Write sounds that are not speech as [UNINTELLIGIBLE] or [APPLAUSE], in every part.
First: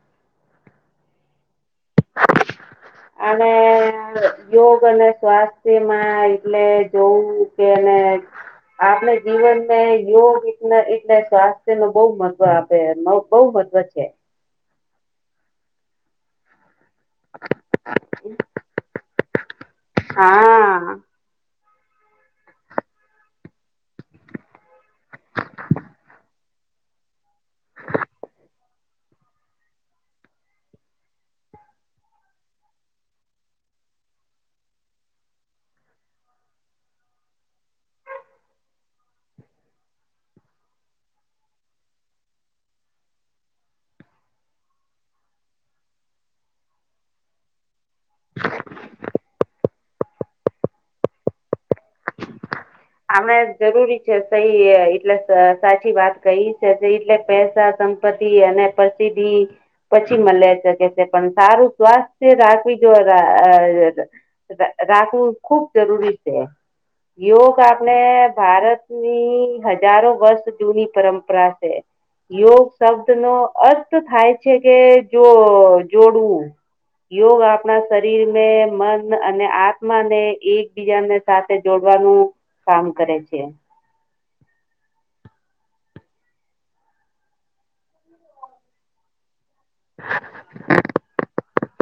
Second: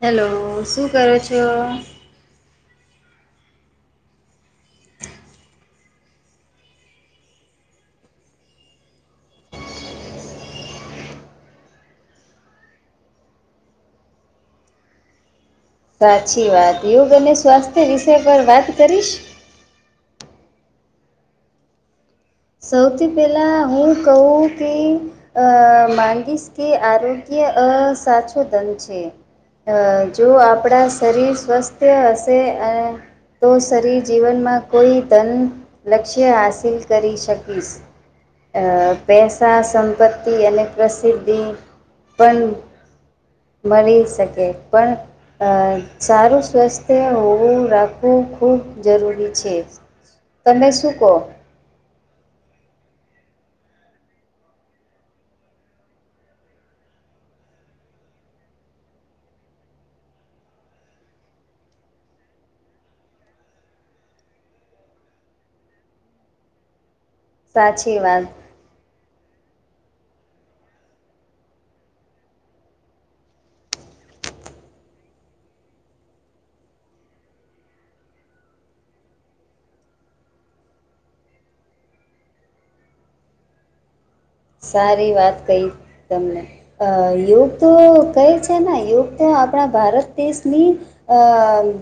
Hello શું કરો છો. અને યોગ અને સ્વાસ્થ્યમાં એટલે જોવું કે એન હે. આપણે જીવનને યોગ એટલે એટલે સ્વાસ્થ્ય ને બહુ મહત્વ આપે મ બહુ. ત્વ‌ છે. સાચી વાત યોગ અને સ્વાસ્થ્ય વિષય પર વાત કરીશ. હા. સૌથી પહેલા હું કહું કે અ માંગીશ કે આરોગ્ય. અ સાચો ધન છે. અ જો આપણા શરીર સ્વસ્થ હશે અ તો શરીર જીવનમાં કોઈ ધન લક્ષ્ય હાસિલ કરી શકીશ. અ પેસા, સંપત્તિ, અને પ્રસિદ્ધિ પણ. મળી શકે પણ અ સારું સ્વસ્થ્ય હોવું રાખ ખું ખૂબ જરૂરી છે તમે શું કહો. આમે જરૂરી છે સઈ એટલે સાચી વાત કહી છે એટલે પેસા સંપતિ અને પ્રસિદધિ પછી મળે શકે છે પણ સારું સ્વાસ્થ્ય રાખવી તો અ આ ર રાખવું ખુબ જરૂરી છે. [INAUDIBLE] યોગ આપણે સાચી વાત ભારતની હજારો વર્ષ જૂની પરંપરા છે. યોગ શબ્દ નો અર્થ થાય છે કે જો જોડવું. યોગ આપણા શરીર ને મન અને આત્મા ને એકબીજાને સાથે જોડ વાનું કામ કરે છે. સારી વાત કઈ તમને અ યોગ તો કહે છે ને યોગ તો. આપણા ભારત દેશની અ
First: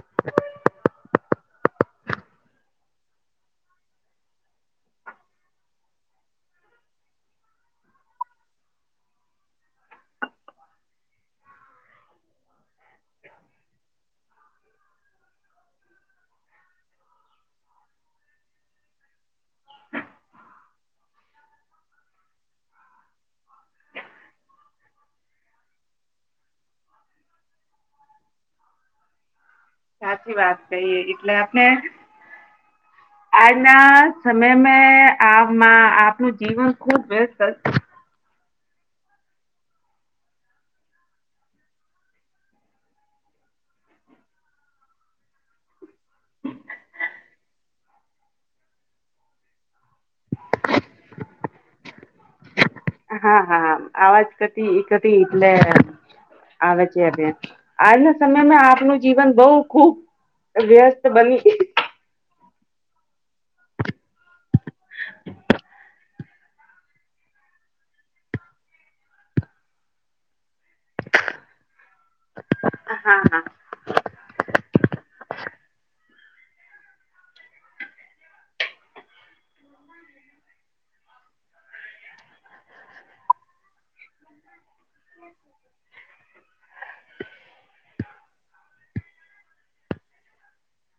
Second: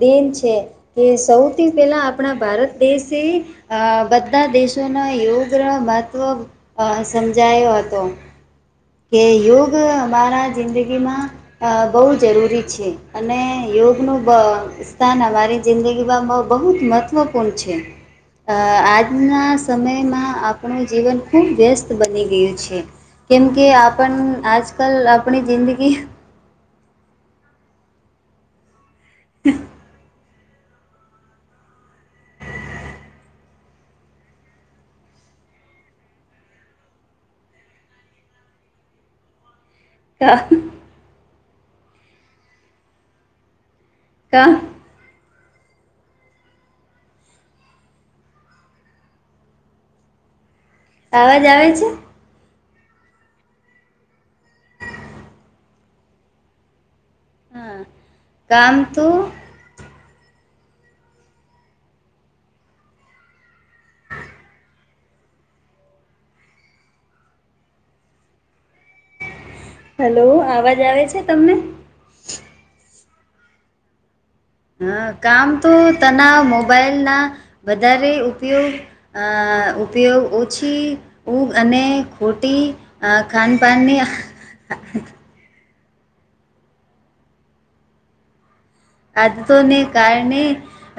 દેન છે કે સૌથી પહેલા આપણા ભારત દેશે બધા દેશોના યોગ રા મહત્વ સમ જાયો હતો. કે યોગ અમારા જિંદગીમાં બહુ જરૂરી છે અને યો ગ નું સ્થાન અમારી જિંદગીમાં બહુ જ મહત્ત્વપૂર્ણ છે. અ આજના સમયમાં આપણું જીવન ખુબ વ્યસ્ત બની ગયું છે. કેમ કે આપણ આજ કલ આપણી જિંદગી. સાચી વાત કઈ એટલે આપણે. [INAUDIBLE] આજના સમય મે આમાં આપનું જીવન ખુબ વ્યસ્ત. હા. કા. [INAUDIBLE] અવાજ આવે છે હા હા આવાજ કરતી એક હતી એટલે આવે છે બેન હા આજના સમયમાં કામ આપણું તો જીવન બહું ખુબ વ્યસ્ત બની [INAUDIBLE] હેલો અવાજ આવે છે તમને હા હા અ કામ તો તના મોબાઈલના વધારે ઉપયોગ અ અ ઉપયોગ ઓછી ઉગ અને ખોટી અ ખાનપાનની હા આદતોને કારણે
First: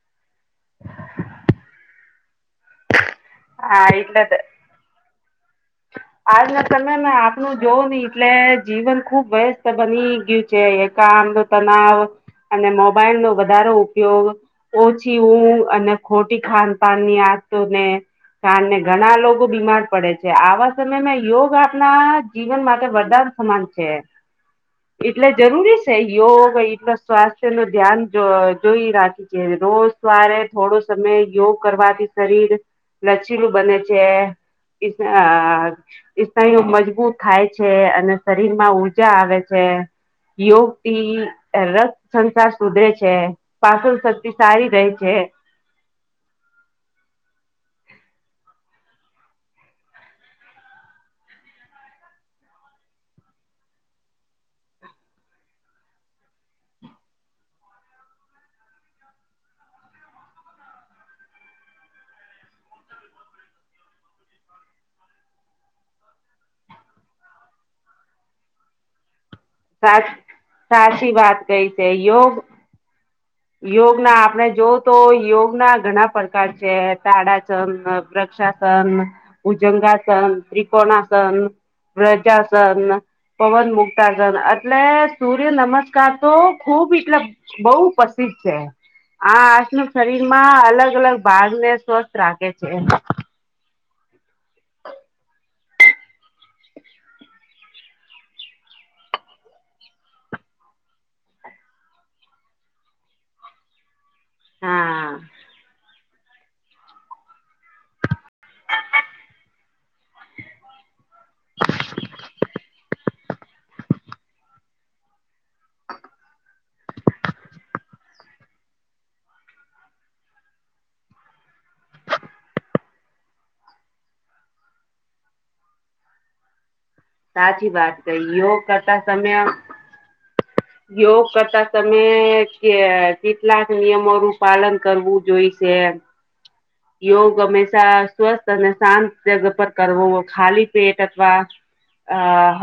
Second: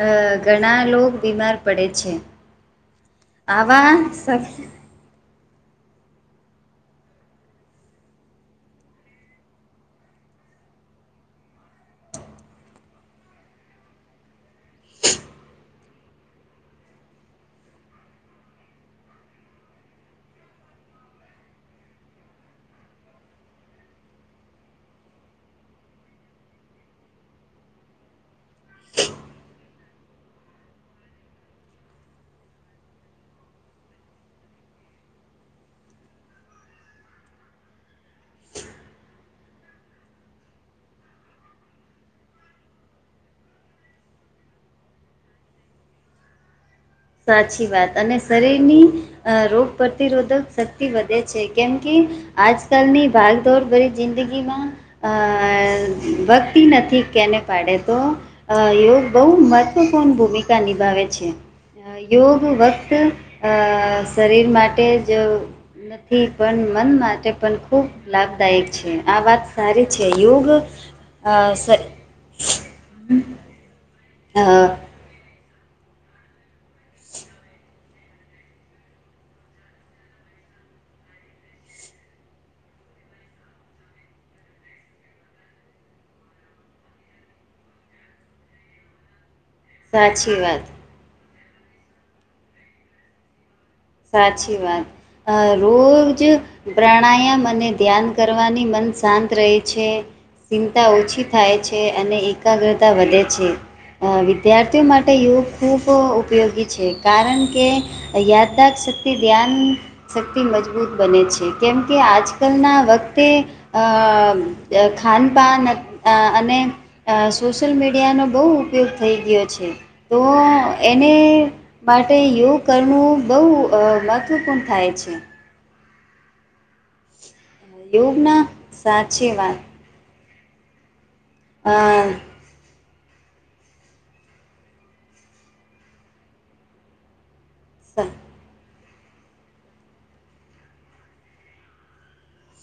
અ ઘણા લોક બીમાર પડે છે હા આવા એટલે શ હ [INAUDIBLE] આજના સમયમાં આપણું જોવું ને એટલે જીવન ખુબ વ્યસ્ત બની ગ્યું છે એકા નો તણાવ અને મોબાઈલ નો વધારો ઉપયોગ ઓછી ઊંઘ અને ખોટી ખાનપાન ની આ દતોને કારણને ઘણા લોકો બીમાર પડે છે આવા સમયમાં યોગ આપણા જીવન માટે વરદાન સમાન છે એટલે જરૂરી સે યોગ એટલે સ્વાસ્થ્યનું ધ્યાન જો જોઈ રાખે જે રોજ સવારે થોડો સમય યોગ કરવાથી શરીર લચીલું બને છે આ સ્નાયુઓ મજબૂત થાય છે અને શરીરમાં ઉર્જા આવે છે યોગથી રથ સંસાર સુધરે છે પાચન શક્તિ સારી રહે છે [INAUDIBLE] સાચી વાત અને શરીરની અ રોગપ્રતિરોધક શક્તિ વધે છે કેમ કે આજકાલની ભાગદોડ ભરી જિંદગીમાં અ વગતી નથી કેને પાડે તો અ યોગ બહુ મહત્વપૂર્ણ ભૂમિકા નિભાવે છે યોગ વત શરીર માટે જો નથી પણ મન માટે પણ ખૂબ લાભદાયક છે આ વાત સારી છે સાવ યોગ અ સાચી વાત સ કઈ છે યોગ યોગ ના અ આપણે જો તો યોગ ના ઘણા પ્રકાર છે તાડાસન વૃક્ષાસન ભૂજંગાસન ત્રિકોણાસન વ્રજાસન પવન મુક્તાસન એટલે સૂર્ય નમસ્કાર તો ખુબ ખૂબ એટલે બહુ પ્રસિદ્ધ છે આ આસન નું સાચી શરીરમાં વાત અલગ અલગ ભાગને સ્વસ્થ રાખે છે સાચી વાત અ રોજ પ્રાણાયામ અને ધ્યાન કરવાથી મન શાંત રહે છે ચિંતા ઓછી થાય છે અને એકાગ્રતા વધે છે વિદ્યાર્થીઓ માટે હા યોગ ખૂબ ઉપયોગી છે કારણ કે યા યથાશક્તિ ધ્યાનશક્તિ મજબૂત બને છે કેમ કે આજકાલના વખ તે અ અ ખાન પાન અને સોશિયલ મીડિયાનો બહુ ઉપયોગ થઈ ગયો છે તો એને માટે યોગ કરવું, બહુ અ મહત્ત્વપૂર્ણ થાય છે. સાચી વાત કઈ યોગના યોગ કરતા સાચી સમય વાત યોગ કરતા અ, સમય કે કેટલાક નિયમોનું પાલન કરવું જોઈ છે યોગ હમેશા છા સ- સ્વસ્થ અને શાંત જગ પર કરવો, હોય ખાલી પેટ અથવા અ હ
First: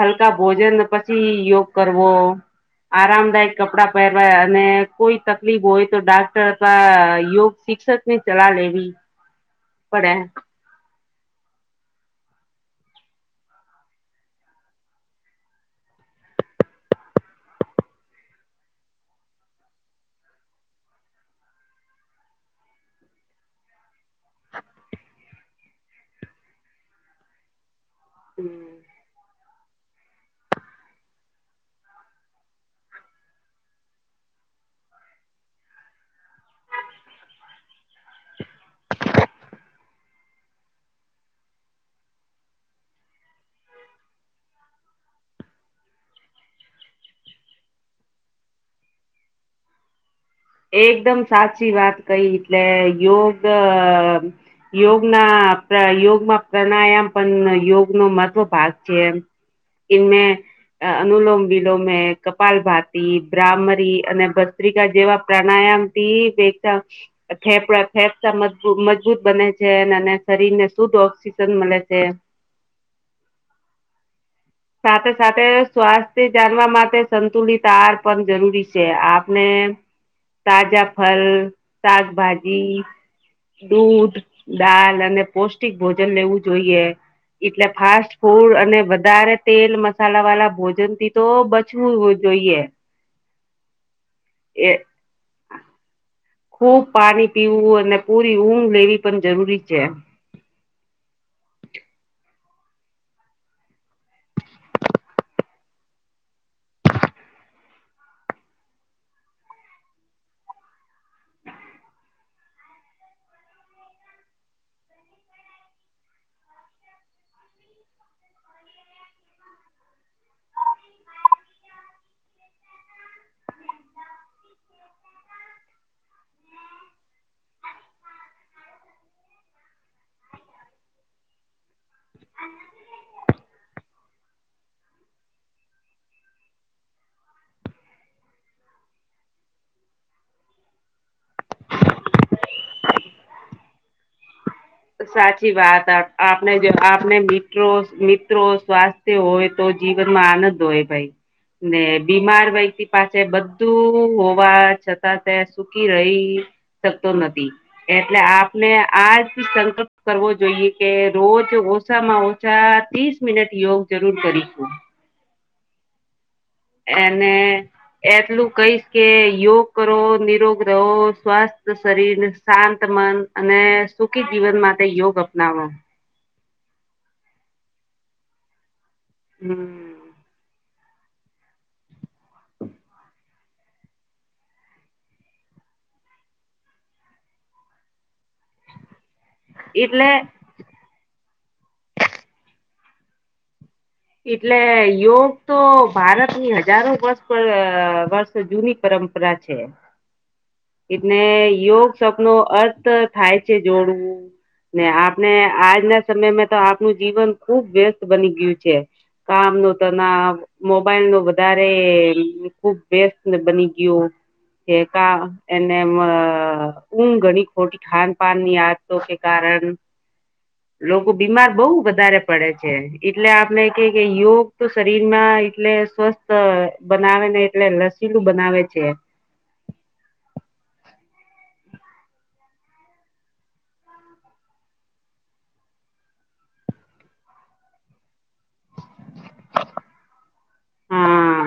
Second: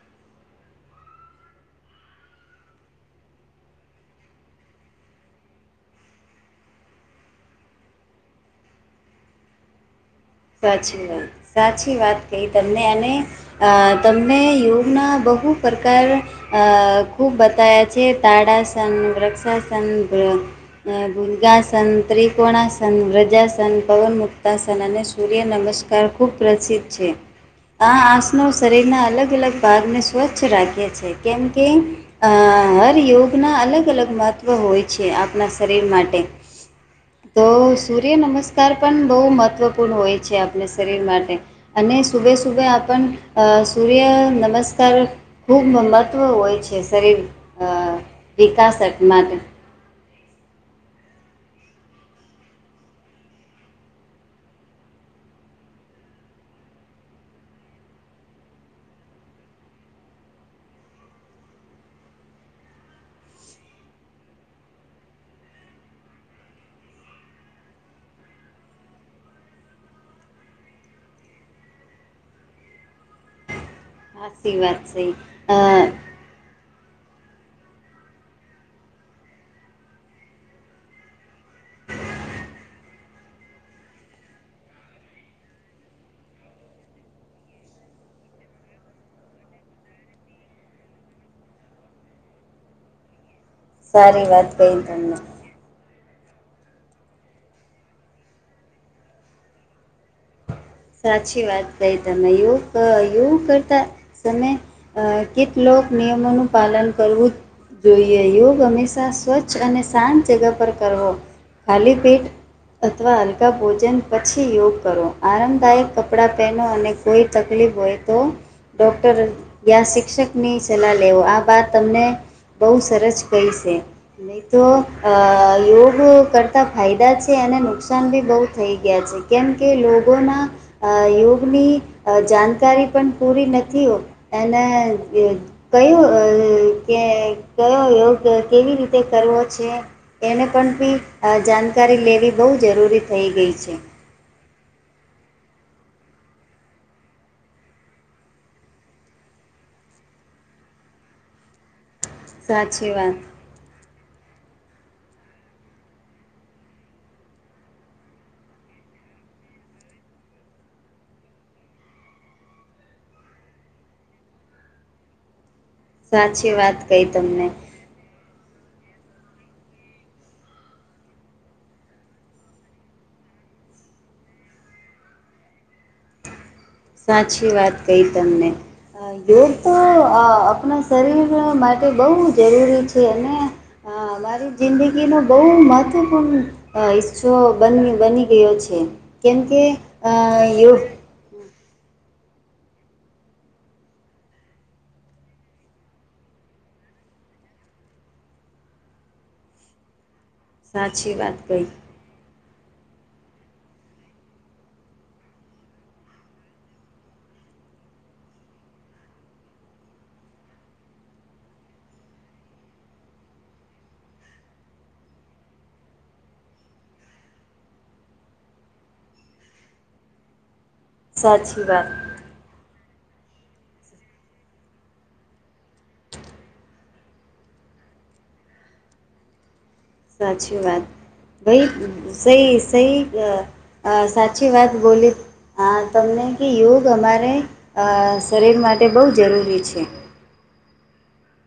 હલકા ભોજન પછી યોગ કરવો. આરામદાયક કપડા પહેરવાય અને કોઈ તકલીફ હોય તો ડાક્ટર અથવા યોગ શિક્ષક ની ચલાહ લેવી પડે સાચી વાત સાચી વાત કઈ તમને આ તમને યોગના બ બહુ પ્રકાર ખૂબ બતાયા છે. તાડાસન, વૃક્ષાસન ભુર્ગાસન, ત્રિકોણાસન, વ્રજાસન, પવન મુક્તાસન અને સૂર્ય નમસ્કાર ખૂબ પ્રસિદ્ધ છે. આ આસનો શરીરના અલગ અલગ ભાગને સ્વચ્છ રાખે છે. કેમ કે હર યોગના અલગ અલગ મહત્ત્વ હોય છે, આપણા શરીર માટે. તો સૂર્ય નમસ્કાર પણ બહું મહત્વ પૂણ હોય છે, આપણે શરીર માટે અને સુભે સુભે આપણ સૂર્ય નમસ્કાર સર ખૂબ મહત્ત્વ હોય છે, શરીર વિકાસ માટે. એકદમ સાચી વાત કઈ એટલે યોગ, યોગના યોગમાં પ્રાણાયામ પણ યોગનો માટો ભાગ છે. એમ ઇનમેં અનુલોમ વિલોમે, કપાલ ભારતી, બ્રાહ્મરી અને ભસ્ત્રિકા જેવા પ્રાણાયામ થી ફેફડા ફેફતા મજબૂત બને છે. શરીર ને શુદ્ધ ઓક્સિજન મળે છે. [UNINTELLIGIBLE] સાચી વાત સહી સાથે સાથે અ સ્વાસ્થ્ય જાણવા માટે સંતુલિત આર પણ જરૂરી છે, આપને તાજા ફલ, શાકભાજી દૂધ દાલ અને પૌષ્ટિક ભોજન લેવું જોઈએ. એટલે ફાસ્ટ ફૂડ અને વધારે તેલ મસાલા વાળા ભોજન થી તો બચવું જોઈએ. સારી વાત એ કહી તમે. ખૂબ પાણી પીવું અને પૂરી ઊંઘ લેવી પણ જરૂરી છે. સાચી વાત કઈ તમેયોગ યોગ કરતા તમે કેટલો ક નિયમોનું પાલન કરવું જ જોઈએ યોગ હંમેશા સ્વચ્છ અને શાંત જગા પર કરવો ખાલી પેટ અથવા હલકા ભોજન પછી યોગ કરો આરંમ દાયક કપડાં પહેનો અને કોઈ તકલીફ હોય તો ડોક્ટર યા શિક્ષક ની સલાહ લેવો. આ બાત તમને બહુ સરસ કહી છે, નહી તો અ યોગ કરતા ફાયદા છે. તેને નુકસાન બી બહુ થઈ ગયા છે. કેમ કે લોકોના યોગની જાણકારી પણ પૂરી નથી હોત અને કયું કે કયો યોગ કેવી રીતે કરવો છે, એને પણ પણ બી જાણકારી લેવી બહુ જરૂરી થઈ ગઈ છે. સાચી વાત આપણે જો આપને મ્રો મિત્રો સ્વાસ્થ્ય હોય તો જીવનમાં આનંદ હોય, ભાઈ ને બીમાર વ્યક્તિ સાચી વાત પાસે બધું હોવા છતાં તે સુકી રહી શકતો નથી, એટલે આપને આજ સંકલ્પ કરવો જોઈએ કે રોજ ઓછામાં ઓછા ત્રીસ મિનિટ યોગ જરૂર કરે. સાચ એને એક એટલું કહીશ કે યોગ કરો, નિરોગ રહો, સ્વાસ્થ શરીર, શાંત મન અને સુખી જીવન માટે યોગ અપનાવો. સાચી વાત કઈ તમને યોગ તો હમ આપણા શરીર માટે બહુ જરૂરી છે, અને અ મારી જિંદગીનો બહુ મહત્વપૂર્ણ હિસ્સો બન બની ગયો છે. કેમ કે એટલે અ યોગ એટલે યોગ તો ભારતની હજારો વર્ષ વર્ષ જૂની પર પરંપરા છે. હમ્મ. એટલે યોગ સપનો અર્થ થાય છે જોડવું. ને આપણે આજના સમયમાં તો આપનું જીવન ખુબ વ્યસ્ત બની ગયું છે. કામ ન તના મોબાઈલ નું વધારે ખુબ બેસ્ટ બની ગયું. તો. કે ક એને ઊઘ ઘણી ખોટી ખાન પાાન ની આદ તો કે કારણ હમ્મ. [UNINTELLIGIBLE] લોકો બીમાર સાચી બહુ વાત વધારે પડે છે એટલે આપણને કે યોગ તો શરીર માં એટલે સ્વસ્થ બનાવે ને એટલે લસીલું બનાવે છે. [UNINTELLIGIBLE] સાચી વાત ભાઈ સહી સહી સાચી વાત બોલી. હ તમને કે યોગ અમારે શરીર માટે બહુ જરૂરી છે. હા